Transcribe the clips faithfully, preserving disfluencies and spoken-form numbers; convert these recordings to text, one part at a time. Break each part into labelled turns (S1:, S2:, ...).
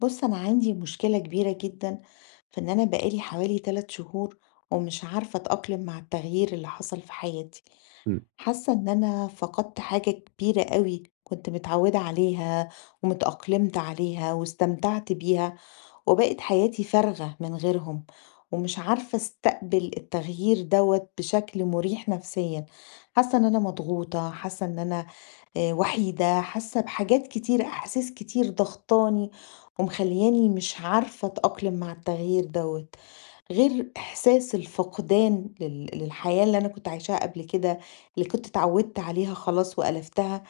S1: بص انا عندي مشكلة كبيرة جدا في ان انا بقالي حوالي ثلاث شهور ومش عارفة اتأقلم مع التغيير اللي حصل في حياتي.
S2: إمم،
S1: حاسة ان انا فقدت حاجة كبيرة قوي كنت متعودة عليها ومتأقلمت عليها واستمتعت بيها، وبقت حياتي فارغة من غيرهم، ومش عارفة استقبل التغيير دوت بشكل مريح نفسيا. حاسة ان انا مضغوطة، حاسة ان انا آآ وحيدة، حاسة بحاجات كتير، أحاسيس كتير ضاغطاني ومخلّياني مش عارفة أتأقلم مع التغيير دوّة، غير إحساس الفقدان لل للحياة اللي أنا كنت عايشاها قبل كده، اللي كنت اتعودت عليها خلاص وألفتها.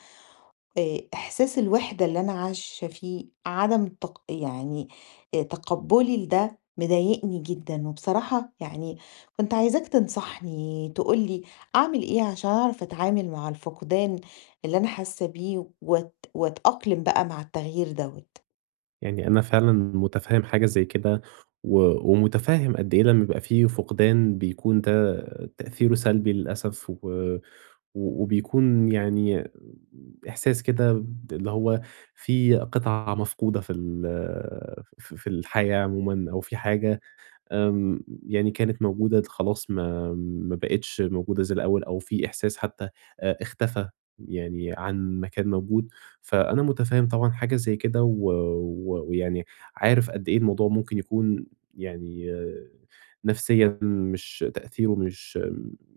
S1: آآ إحساس الوحدة اللي أنا عايشة فيه، عدم تق يعني آآ تقبُّلي لده مضايقني جدًا، وبصراحة يعني كنت عايزاك تنصحني، تقول لي أعمل إيه عشان أعرف أتعامل مع الفقدان اللي أنا حاسة بيه وأت وأتأقلم بقى مع التغيير دوّة.
S2: يعني أنا فعلًا مُتفهِّم حاجة زي كده، و ومُتفهِّم قد إيه لمّا يبقى في فقدان بيكون ده تأثيره سلبي للأسف، و و وبيكون يعني إحساس كده ب اللي هو في قطعة مفقودة في ال ف في الحياة عمومًا أو في حاجة. آمم، يعني كانت موجودة د خلاص ما ما بقِتش موجودة زي الأول، أو في إحساس حتى آآ اختفى، يعني عن ما كان موجود. فأنا مُتفهِّم طبعًا حاجة زي كده، و و ويعني عارف قد إيه الموضوع ممكن يكون، يعني آه، نفسيًا مش تأثيره مش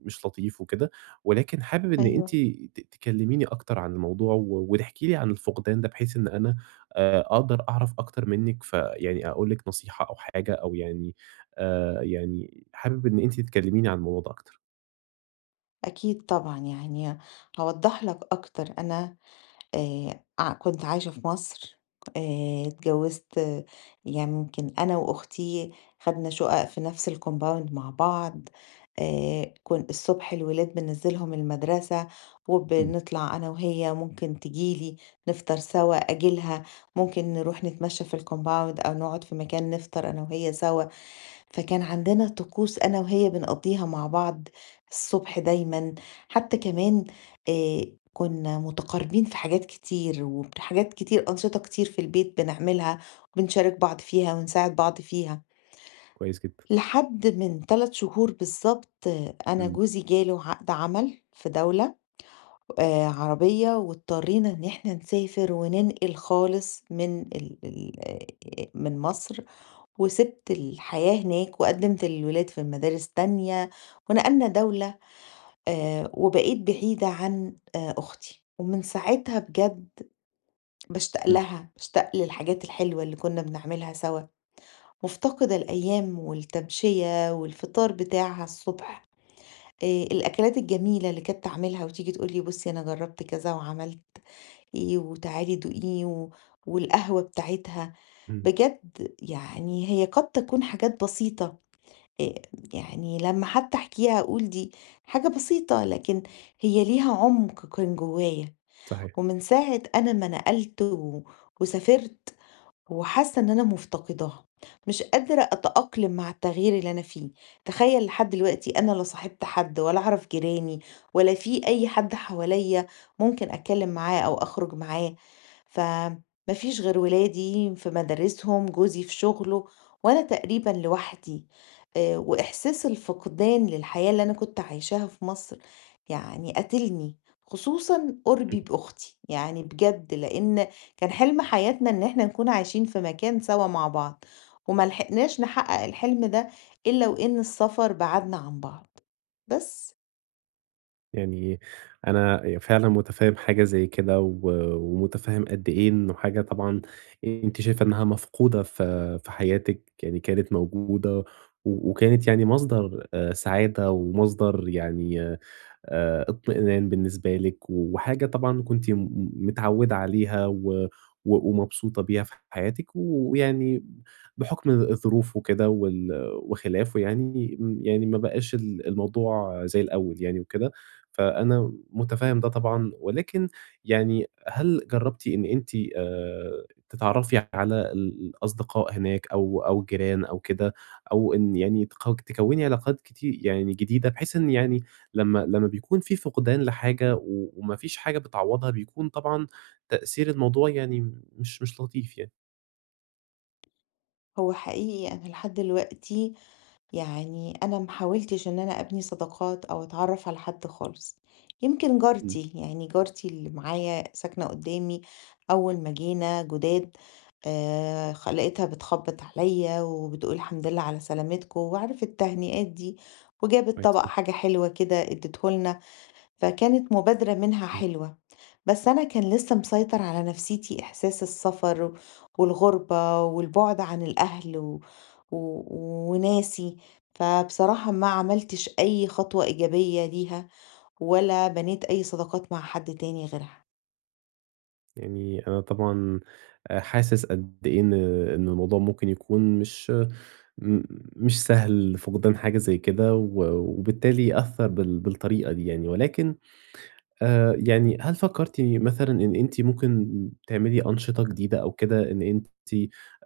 S2: مش لطيف وكده، ولكن حابب إن أنتِ
S1: أيوه،
S2: ت تكلّميني أكتر عن الموضوع و وتحكي لي عن الفقدان ده، بحيث إن أنا آآ أقدر أعرف أكتر منِّك، فيعني أقول لِك نصيحة أو حاجة، أو يعني آآ يعني حابب إن أنتِ تكلميني عن الموضوع ده أكتر.
S1: أكيد طبعًا يعني هاوضّح لك أكتر. أنا آآ ع كنت عايشة في مصر، آآ اتجوّزت، آه، يعني يمكن أنا وأختي خدنا شُقق في نفس الcompound مع بعض. آآ كن الصبح الولاد بانزّلهم المدرسة،
S2: إمم،
S1: وبنطلع أنا وهي، ممكن تيجي لي نفطر سوا، آجي لها، ممكن نروح نتمشى في الcompound أو نقعد في مكان نفطر أنا وهي سوا. فكان عندنا طقوس أنا وهي بنقضيها مع بعض الصبح دايما. حتى كمان آه، كنا متقاربين في حاجات كتير، وحاجات كتير أنشطة كتير في البيت بنعملها وبنشارك بعض فيها ونساعد بعض فيها.
S2: كويس جدًا.
S1: لحد من ثلاث شهور بالظبط آه، أنا
S2: إمم،
S1: جوزي جاله عقد عمل في دولة آه، عربية، واضطرينا إن احنا نسافر وننقل خالص من ال ال- آه، من مصر، وسِبت الحياة هناك، وقدِّمت للولاد في مدارس تانية، ونقلنا دولة، آآ، وبقيت بعيدة عن آآ، أختي. ومن ساعتها بجد باشتاق
S2: إمم،
S1: لها، باشتاق للحاجات الحلوة اللي كنا بنعملها سوا، مفتقدة الأيام والتمشية والفطار بتاعها الصبح، آآ، الأكلات الجميلة اللي كانت تعملها وتيجي تقول لي بُصّي أنا جرّبت كذا وعملت إيه وتعالي دوقيه، و والقهوة بتاعتها.
S2: إمم،
S1: بجد يعني هي قد تكون حاجات بسيطة، آآ يعني لمّا حتى أحكيها أقول دي حاجة بسيطة، لكن هي ليها عُمق كان جوايا.
S2: صحيح.
S1: ومن ساعة أنا ما نقلت و وسافرت وحاسة إن أنا مفتقداها، مش قادرة أتأقلم مع التغيير اللي أنا فيه. تخيل لحد دلوقتي أنا لا صاحبت حد ولا أعرف جيراني، ولا في أي حد حواليا ممكن أتكلم معاه أو أخرج معاه، فمفيش غير ولادي في مدارسهم، جوزي في شغله، وأنا تقريبا لوحدي. آه، وإحساس الفقدان للحياة اللي أنا كنت عايشاها في مصر يعني قاتلني، خصوصا قربي بأختي يعني بجد، لأن كان حلم حياتنا إن إحنا نكون عايشين في مكان سوا مع بعض، وما لحقناش نحقق الحلم ده إلا وإن السفر بعدنا عن بعض بس.
S2: يعني أنا فعلًا مُتفهِّم حاجة زي كده، و ومُتفهِّم قد إيه إنه حاجة طبعًا أنتِ شايفة إنها مفقودة في في حياتِك، يعني كانت موجودة و وكانت يعني مصدر آآ سعادة، ومصدر يعني آآ اطمئنان بالنسبة لِك، وحاجة طبعًا كنتِ م متعوِّدة عليها و و ومبسوطة بيها في حياتِك، و- ويعني بحُكم الظروف وكده وال وخلافه، يعني م يعني ما بقاش ال الموضوع زي الأول يعني وكده. فأنا متفهم ده طبعًا، ولكن يعني هل جربتِ إن أنتِ آآ، تتعرفي على ال الأصدقاء هناك، أو أو الجيران أو كده، أو إن يعني تكو تكوّني علاقات كتي يعني جديدة، بحيث إن يعني لمّا لمّا بيكون في فقدان لحاجة و وما فيش حاجة بتعوّضها، بيكون طبعًا تأثير الموضوع يعني مش مش لطيف يعني.
S1: هو حقيقي أنا لحد دلوقتي يعني أنا ما حاولتش إن أنا أبني صداقات أو أتعرف على حد خالص. يمكن
S2: إمم،
S1: جارتي يعني جارتي اللي معايا ساكنة قدامي، أول ما جينا جداد آه، خ- لقيتها بتخبط عليا وبتقول الحمد لله على سلامتكم، وعرفت التهنئات دي، وجابت
S2: كويس
S1: طبق
S2: جدًا،
S1: حاجة حلوة كده اديتهولنا، فكانت مبادرة منها
S2: إمم،
S1: حلوة. بس أنا كان لسه مسيطر على نفسيتي إحساس السفر و- والغربة والبعد عن الأهل و... و... وناسي. فبصراحة ما عملتش أي خطوة إيجابية ليها، ولا بنيت أي صداقات مع حد تاني غيرها.
S2: يعني أنا طبعًا آآ، حاسس قد إيه إن إن الموضوع ممكن يكون مش م مش سهل فقدان حاجة زي كده، و وبالتالي أثّر بال بالطريقة دي يعني، ولكن آآ يعني هل فكّرتِ مثلًا إن أنتِ ممكن تعملي أنشطة جديدة أو كده، إن أنتِ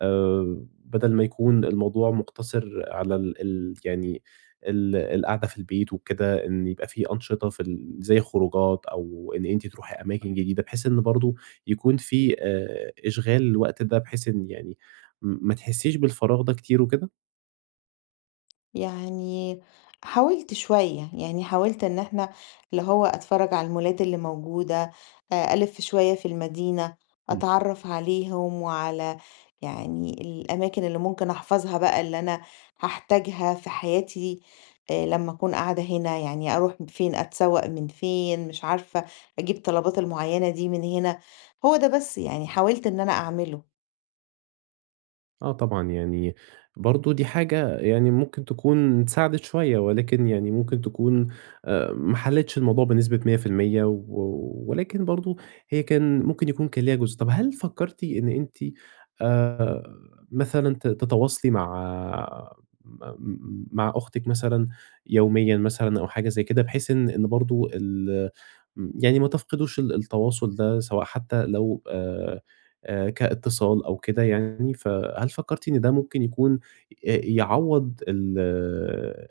S2: آآ بدل ما يكون الموضوع مقتصر على ال ال يعني ال القعدة في البيت وكده، إن يبقى في أنشطة في ال زي خروجات، أو إن أنتِ تروحي أماكن جديدة، بحيث إن برضه يكون في آآ إشغال الوقت ده، بحيث إن يعني م ما تحسّيش بالفراغ ده كتير وكده؟
S1: يعني حاولت شوية يعني حاولت ان احنا اللي هو اتفرج على المولات اللي موجودة، آه، الف شوية في المدينة، اتعرف عليهم وعلى يعني الاماكن اللي ممكن احفظها بقى، اللي انا هحتاجها في حياتي. آه، لما اكون قاعدة هنا يعني اروح فين، اتسوق من فين، مش عارفة اجيب طلبات المعينة دي من هنا. هو ده بس يعني حاولت ان انا اعمله.
S2: آه طبعًا، يعني برضه دي حاجة يعني ممكن تكون ساعدِت شوية، ولكن يعني ممكن تكون آآ ما حلِّتش الموضوع بنسبة مية في المية، و ولكن برضه هي كان ممكن يكون كان ليها جزء. طَب هل فكّرتِ إن أنتِ آآ مثلًا ت تتواصلي مع م مع أختِك مثلًا يوميًا مثلًا أو حاجة زي كده، بحيث إن إن برضه ال يعني ما تفقدوش ال التواصل ده، سواء حتى لو آآ آآ كاتصال أو كده يعني ف هل فكرتِ إن ده ممكن يكون آآ يعوّض ال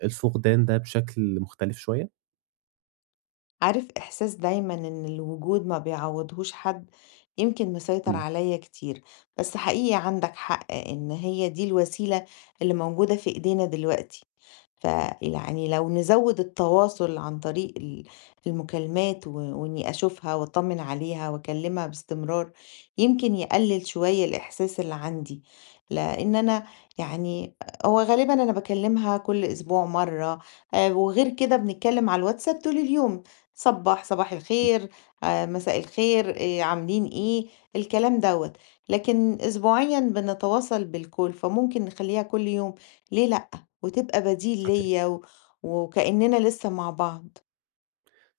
S2: الفقدان ده بشكل مختلف شوية؟
S1: عارف إحساس دايمًا إن الوجود ما بيعوّضهوش حد، يمكن مسيطر
S2: إمم،
S1: عليّا كتير، بس حقيقي عندك حق إن هي دي الوسيلة اللي موجودة في إيدينا دلوقتي. فيعني لو نزوّد التواصل عن طريق ال المكالمات، و وإني أشوفها وأطمن عليها وأكلمها باستمرار، يمكن يقلل شوية الإحساس اللي عندي. لإن أنا يعني هو غالبًا أنا باكلمها كل أسبوع مرّة، آآ وغير كده بنتكلم على الواتساب طول اليوم، صبّاح، صباح
S2: إمم،
S1: الخير، آآ مساء الخير، آآ عاملين إيه، الكلام دوّة. لكن أسبوعيًا بنتواصل بالcall، فممكن نخلّيها كل يوم، ليه لأ؟ وتبقى بديل
S2: صحيح.
S1: ليّا، و وكإننا لسه مع بعض.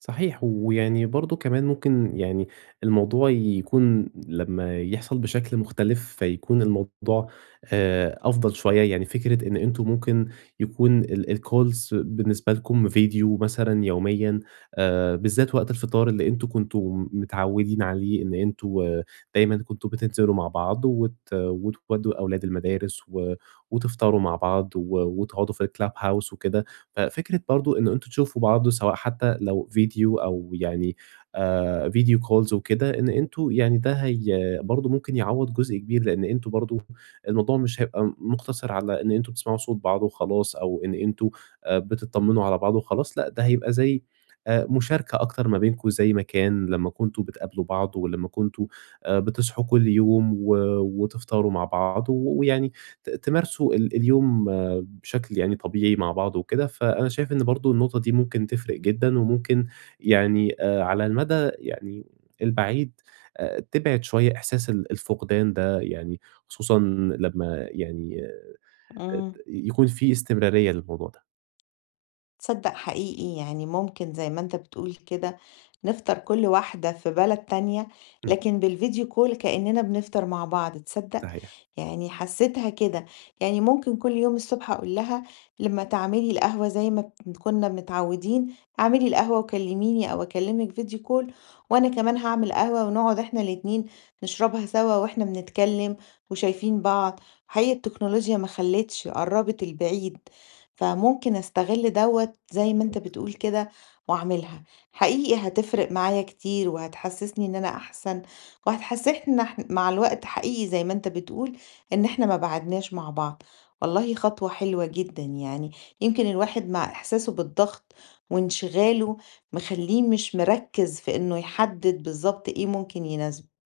S2: صحيح، ويعني برضه كمان ممكن يعني الموضوع يكون لمّا يحصل بشكل مختلف، فيكون الموضوع آآ أفضل شوية، يعني فكرة إن أنتم ممكن يكون ال الcalls بالنسبة لكم فيديو مثلًا يوميًا، آآ بالذات وقت الفطار اللي أنتم كنتم متعودين عليه، إن أنتم دايمًا كنتم بتنزلوا مع بعض وت وتودّوا أولاد المدارس و وتفطروا مع بعض و وتقعدوا في الclub house وكده. ففكرة برضه إن أنتم تشوفوا بعض سواء حتى لو فيديو، أو يعني آآ فيديو calls وكده، إن أنتم يعني ده هي برضه ممكن يعوّض جزء كبير، لإن أنتم برضه الموضوع مش هيبقى مُقتصر على إن أنتم بتسمعوا صوت بعض وخلاص، أو إن أنتم آآ بتطمنوا على بعض وخلاص، لأ ده هيبقى زي آآ مشاركة أكتر ما بينكم، زي ما كان لمّا كنتم بتقابلوا بعض، ولمّا كنتم آآ بتصحوا كل يوم و وتفطروا مع بعض، و ويعني ت تمارسوا ال اليوم بشكل يعني طبيعي مع بعض وكده، فأنا شايف إن برضه النقطة دي ممكن تفرق جدًا، وممكن يعني آآ على المدى يعني البعيد آآ تبعد شوية إحساس ال الفقدان ده يعني، خصوصًا لمّا يعني آه، ت
S1: إمم.
S2: يكون في استمرارية للموضوع ده.
S1: تصدق حقيقي يعني ممكن زي ما انت بتقول كده نفطر كل واحدة في بلد تانية،
S2: إمم،
S1: لكن بالفيديو كول كأننا بنفطر مع بعض، تصدق؟
S2: صحيح.
S1: يعني حسيتها كده. يعني ممكن كل يوم الصبح أقول لها لما تعملي القهوة زي ما بت- كنا متعودين، اعملي القهوة وكلميني أو أكلمك فيديو كول، وأنا كمان هعمل قهوة ونقعد احنا الاتنين نشربها سوا واحنا بنتكلم وشايفين بعض. حقيقة التكنولوجيا ما خلتش قربت البعيد، فممكن أستغل دوّة زي ما أنت بتقول كده وأعملها. حقيقي هتفرق معايا كتير، وهتحسسني إن أنا أحسن، وهتحسسنا إحن مع الوقت حقيقي زي ما أنت بتقول إن إحنا ما بعدناش مع بعض. والله خطوة حلوة جدًا يعني. يمكن الواحد مع إحساسه بالضغط وانشغاله مخلّيه مش مركّز في إنه يحدد بالضبط إيه ممكن يناسبه.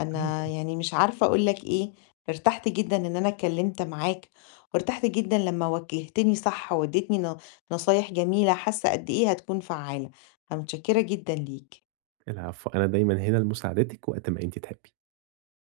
S1: أنا
S2: صحيح.
S1: يعني مش عارفة أقول لك إيه، ارتحت جدًا إن أنا اتكلمت معاك، وارتحت جدًا لمّا وجهتني صح واديتني ن نصايح جميلة، حاسة قد إيه هتكون فعالة، فمتشكرة جدًا ليك.
S2: العفو، أنا دايمًا هنا لمساعدتِك وقت ما أنتِ تحبي.